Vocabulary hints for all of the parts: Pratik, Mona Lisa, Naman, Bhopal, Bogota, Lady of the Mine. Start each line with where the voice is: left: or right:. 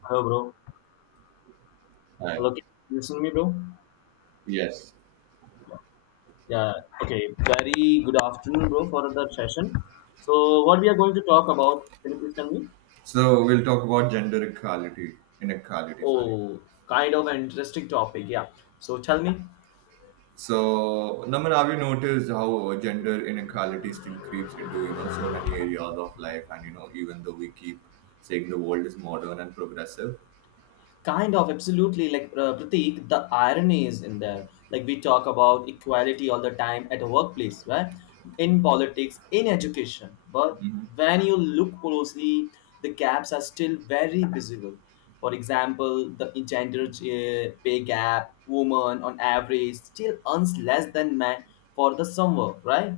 left: Hello, bro.
right: Right.
left: Hello, can you listen to me, bro?
right: Yes.
left: Yeah. Yeah. Okay. Very good afternoon, bro, for the session. So, what we are going to talk about? Can you please tell me?
right: So we'll talk about gender equality, inequality, sorry.
left: Oh, kind of an interesting topic. Yeah. So, tell me.
right: So, Naman, have you noticed how gender inequality still creeps into, you know, so many areas of life and, you know, even though we keep saying the world is modern and progressive?
left: Kind of absolutely, like Pratik, the irony is in there. Like, we talk about equality all the time at the workplace, right? In politics, in education, but
right: Hmm.
left: when you look closely, the gaps are still very visible. For example, the gender pay gap, women on average still earns less than men for the same work, right?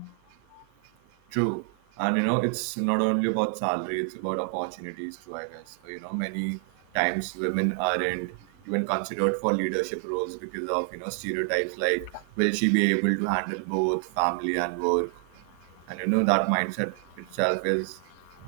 right: True. And, you know, it's not only about salary, it's about opportunities too, I guess. So, you know, many times women aren't even considered for leadership roles because of, you know, stereotypes like, will she be able to handle both family and work? And you know that mindset itself is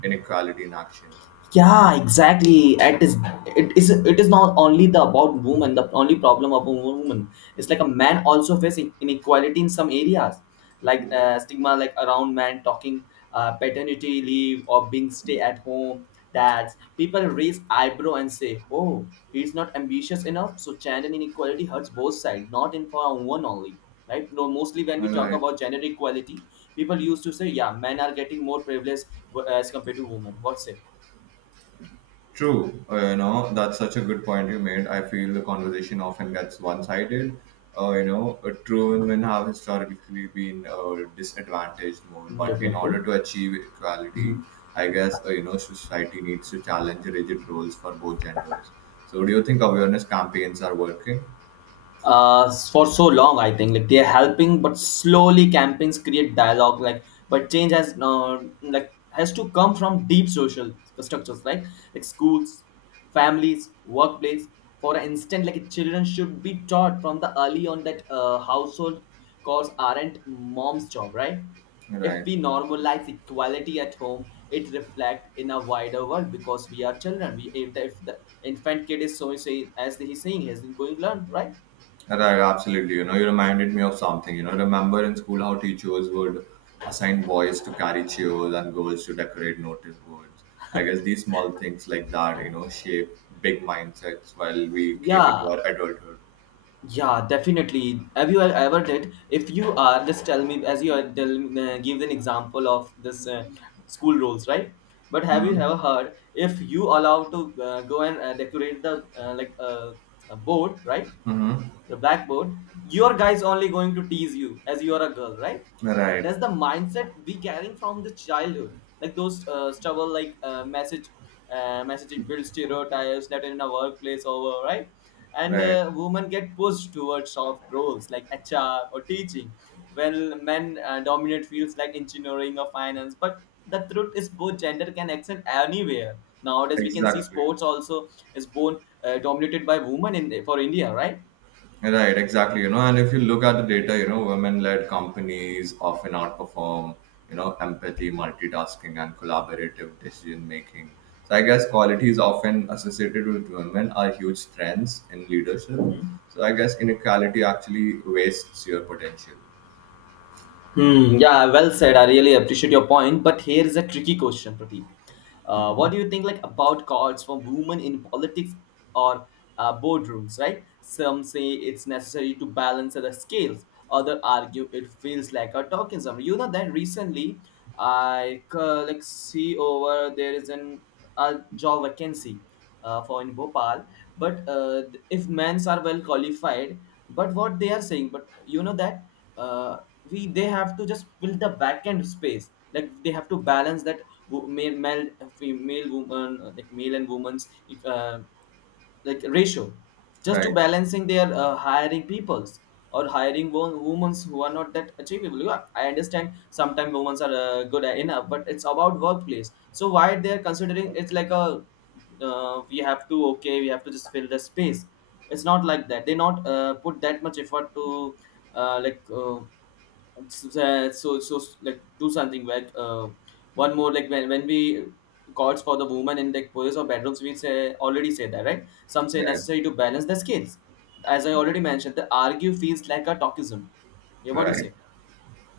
right: inequality in action.
left: Yeah, exactly. It is it is it is not only the about women, the only problem of a woman. It's like a man also facing inequality in some areas, like stigma, like around man talking paternity leave or being stay at home dads. People raise eyebrow and say, oh, he's not ambitious enough. So gender inequality hurts both sides, not in for one only, right? No, mostly when we
right: All
left: talk
right: right.
left: about gender equality, people used to say, yeah, men are getting more privilege as compared to women. What's it?
right: True. You know, that's such a good point you made. I feel the conversation often gets one-sided. You know, true, women have historically been disadvantaged more,
left: Mm,
right: but in
left: definitely.
right: order to achieve equality,
left: Mhm.
right: I guess, you know, society needs to challenge rigid roles for both genders. So do you think awareness campaigns are working?
left: For so long, I think, like, they're helping but slowly. Campaigns create dialogue, like, but change has like has to come from deep social structures, like schools, families, workplace. For instance, like children should be taught from the early on that household chores aren't mom's job, right? If
right: Right.
left: we normalize equality at home, it reflects in a wider world, because we are children. We, if the infant kid is so say, as he's saying, he's going to learn, right?
right: Right, absolutely. You know, you reminded me of something. You know, remember in school how teachers would assign boys to carry chairs and girls to decorate notice boards. I guess these small things like that, you know, shape big mindsets while we came into
left: Yeah,
right: our adulthood.
left: yeah, definitely. Have you ever did? If you are, just tell me. As you are, tell, give an example of this school rules, right? But have you
right: Mm-hmm.
left: ever heard if you allow to go and decorate the like a board, right? The blackboard, your guy is only going to tease you as you are a girl, right?
right: Right,
left: That's the mindset we carrying from the childhood. Like those stubble, like message, messaging build stereotypes that in a workplace over, right? And
right: right,
left: women get pushed towards soft roles like HR or teaching, while men dominate fields like engineering or finance, but the truth is both gender can extend anywhere. Nowadays we can see
right: exactly.
left: sports also is born dominated by women in for India,
right: Right, exactly. You know, and if you look at the data, you know, women-led companies often outperform, you know, empathy, multitasking, and collaborative decision making. So I guess qualities often associated with women are huge strengths in leadership.
left: right?
right: So I guess inequality actually wastes your potential.
left: Hmm. Yeah, well said. I really appreciate your point. But here is a tricky question, Pratik. What do you think, like, about cards for women in politics or boardrooms, right? Some say it's necessary to balance the scales. Others argue it feels like a tokenism. You know that recently I like see over there is an a job vacancy for in Bhopal. But if men's are well qualified, but what they are saying, but you know that uh, we they have to just fill the vacant space. Like they have to balance that male, male, female, woman, like male and women's uh, like ratio, just to
right: Right,
left: balancing their hiring peoples or hiring women who are not that achievable. You, I understand sometimes women are good enough, but it's about workplace. So why they are considering it's like a, we have to, okay, we have to just fill the space. It's not like that they not put that much effort to uh, like uh, it's, so like do something, like one more, like when we calls for the woman in like police or bedrooms, we say, already say that, right? Some say
right: right,
left: necessary to balance the scales. As I
right: right,
left: already mentioned, the argue feels like a talkism. Yeah, what do you
right: right.
left: say?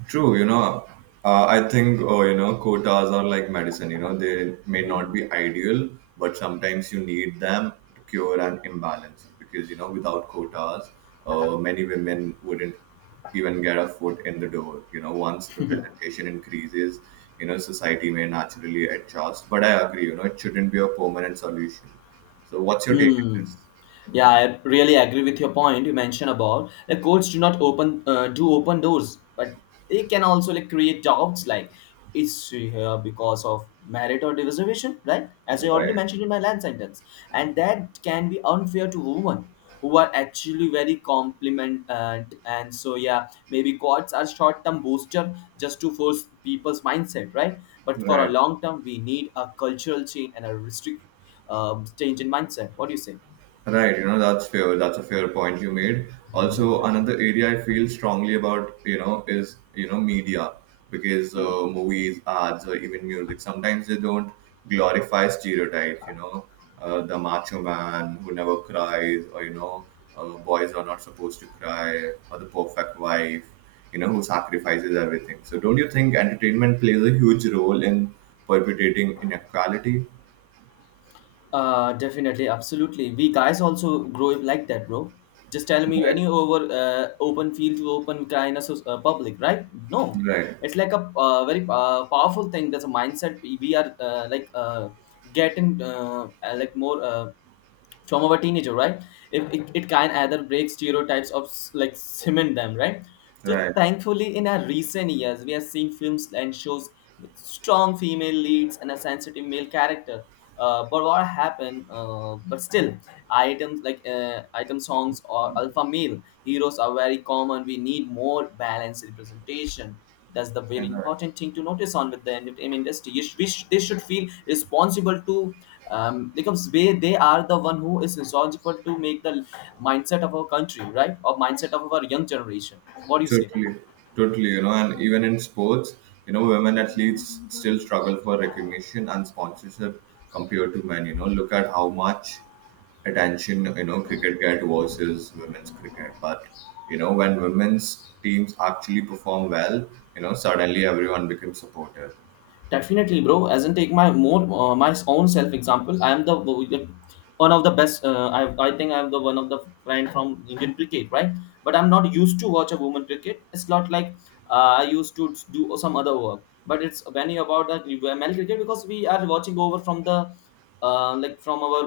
right: True, you know, I think you know, quotas are like medicine. You know, they may not
left: Mm-hmm.
right: be ideal, but sometimes you need them to cure an imbalance because you know without quotas, many women wouldn't even get a foot in the door. You know, once representation increases, you know society may naturally adjust. But I agree, you know, it shouldn't be a permanent solution. So, what's your take on
left: Hmm.
right: this?
left: Yeah, I really agree with your point you mentioned about the courts do not open do open doors, but they can also like create doubts, like it's here because of merit or reservation, right? As I already
right: Right,
left: mentioned in my last sentence, and that can be unfair to women who are actually very compliment and so, yeah, maybe courts are short term booster just to force people's mindset, right? But for a
right: right.
left: long term, we need a cultural change and a restrict change in mindset. What do you say?
right: Right, you know, that's fair. That's a fair point you made. Also, another area I feel strongly about, you know, is, you know, media, because
left: Hmm?
right: movies, ads, or even music, sometimes they don't glorify stereotypes, you know, the macho man who never cries, or, you know, boys are not supposed to cry, or the perfect wife, you know, who sacrifices everything. So, don't you think entertainment plays a huge role in perpetuating inequality?
left: Definitely, absolutely. We guys also grow up like that, bro. Just tell me
right: Right,
left: any over open field to open kind of public, right? No,
right: right,
left: it's like a very powerful thing. That's a mindset we are getting like more. From our teenager, right? if it, it can either break stereotypes of like cement them, right? So
right: right.
left: thankfully in our recent years, we have seen films and shows with strong female leads and a sensitive male character. But what happened, but still items like item songs or alpha male heroes are very common. We need more balanced representation. That's the very
right: And
left: important thing to notice on. With the entertainment industry, you sh- we sh- they should feel responsible to because they are the one who is responsible to make the mindset of our country, right? Or mindset of our young generation, what do you say?
right: totally, totally. You know, and even in sports, you know, women athletes still struggle for recognition and sponsorship compared to men. You know, look at how much attention you know cricket get versus women's cricket. But you know, when women's teams actually perform well, you know, suddenly everyone becomes supportive.
left: Definitely, bro. As in, take my more my own self example. I am the one of the best. I think I'm the one of the friend from Indian cricket, right? But I'm not used to watch a woman cricket. It's not like I used to do some other work. But it's when you about that, you were male cricket, because we are watching over from the like from our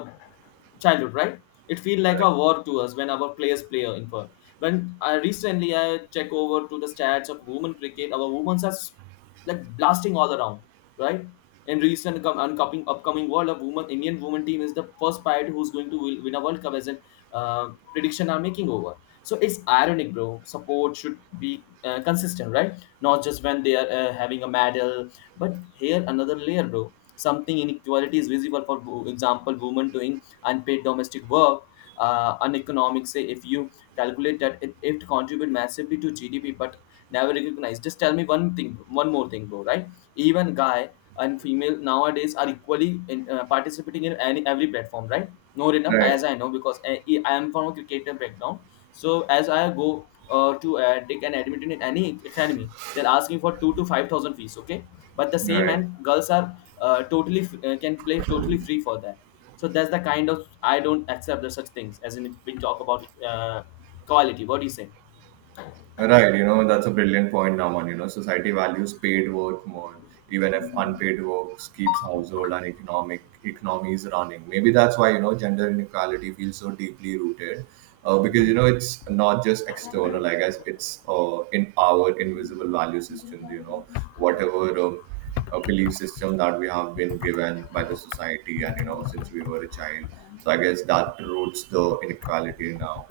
left: childhood, right? It feel like a war to us when our players play in for. When I recently I check over to the stats of women cricket, our women are like blasting all around, right? In recent upcoming World of Women, Indian women team is the first player who's going to win a World Cup as an prediction I'm making over. So it's ironic, bro. Support should be consistent, right? Not just when they are having a medal, but here another layer, bro. Something inequality is visible. For example, women doing unpaid domestic work, uneconomic. Say if you calculate that, it contribute massively to GDP, but never recognized. Just tell me one thing, one more thing, bro. Right? Even guy and female nowadays are equally in, participating in any every platform, right? Not enough,
right: Right,
left: as I know, because I am from a cricketer background. So as I go to take an admission in any academy, they're asking for 2 to 5,000 fees, okay? But the same,
right: right.
left: and girls are totally can play totally free for that. So that's the kind of, I don't accept the such things as in we talk about quality. What do you say?
right: Right, you know, that's a brilliant point, Naman. You know, society values paid work more, even if
left: Hmm.
right: unpaid work keeps household and economic economies running. Maybe that's why, you know, gender inequality feels so deeply rooted. Because you
left: Mhm.
right: know it's not just external. I guess it's in our invisible value systems, you know, whatever belief system that we have been given by the society, and you know since we were a child. So I guess that roots the inequality now.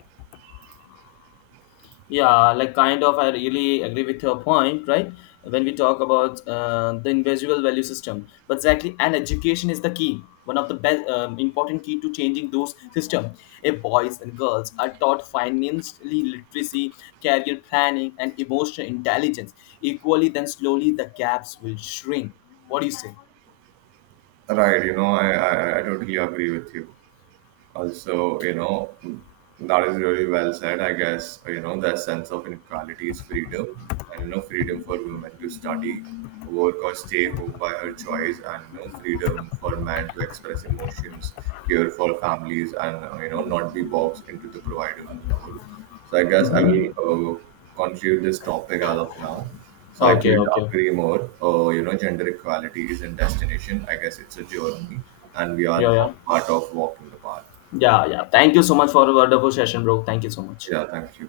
left: Yeah, like kind of, I really agree with your point, right? When we talk about the invisible value system, but exactly, and education is the key, one of the best important key to changing those system. If boys and girls are taught financially literacy, career planning, and emotional intelligence equally, then slowly the gaps will shrink. What do you say?
right: Right, you know, I totally agree with you. Also, you know, that is really well said. I guess, you know, the sense of inequality is freedom and, you know, freedom for women to study, work, or stay home by her choice, and, you know, freedom for men to express emotions, care for families, and, you know, not be boxed into the provider role. So, I guess I
left: Hmm.
right: will conclude this topic as of now. So I
left: Okay,
right: couldn't
left: okay,
right: agree more. You know, gender equality is not destination. I guess it's a journey, and we are
left: yeah,
right: all
left: yeah,
right: part of walking the path.
left: yeah, yeah. Thank you so much for a wonderful session, bro. Thank you so much.
right: Yeah, thank you.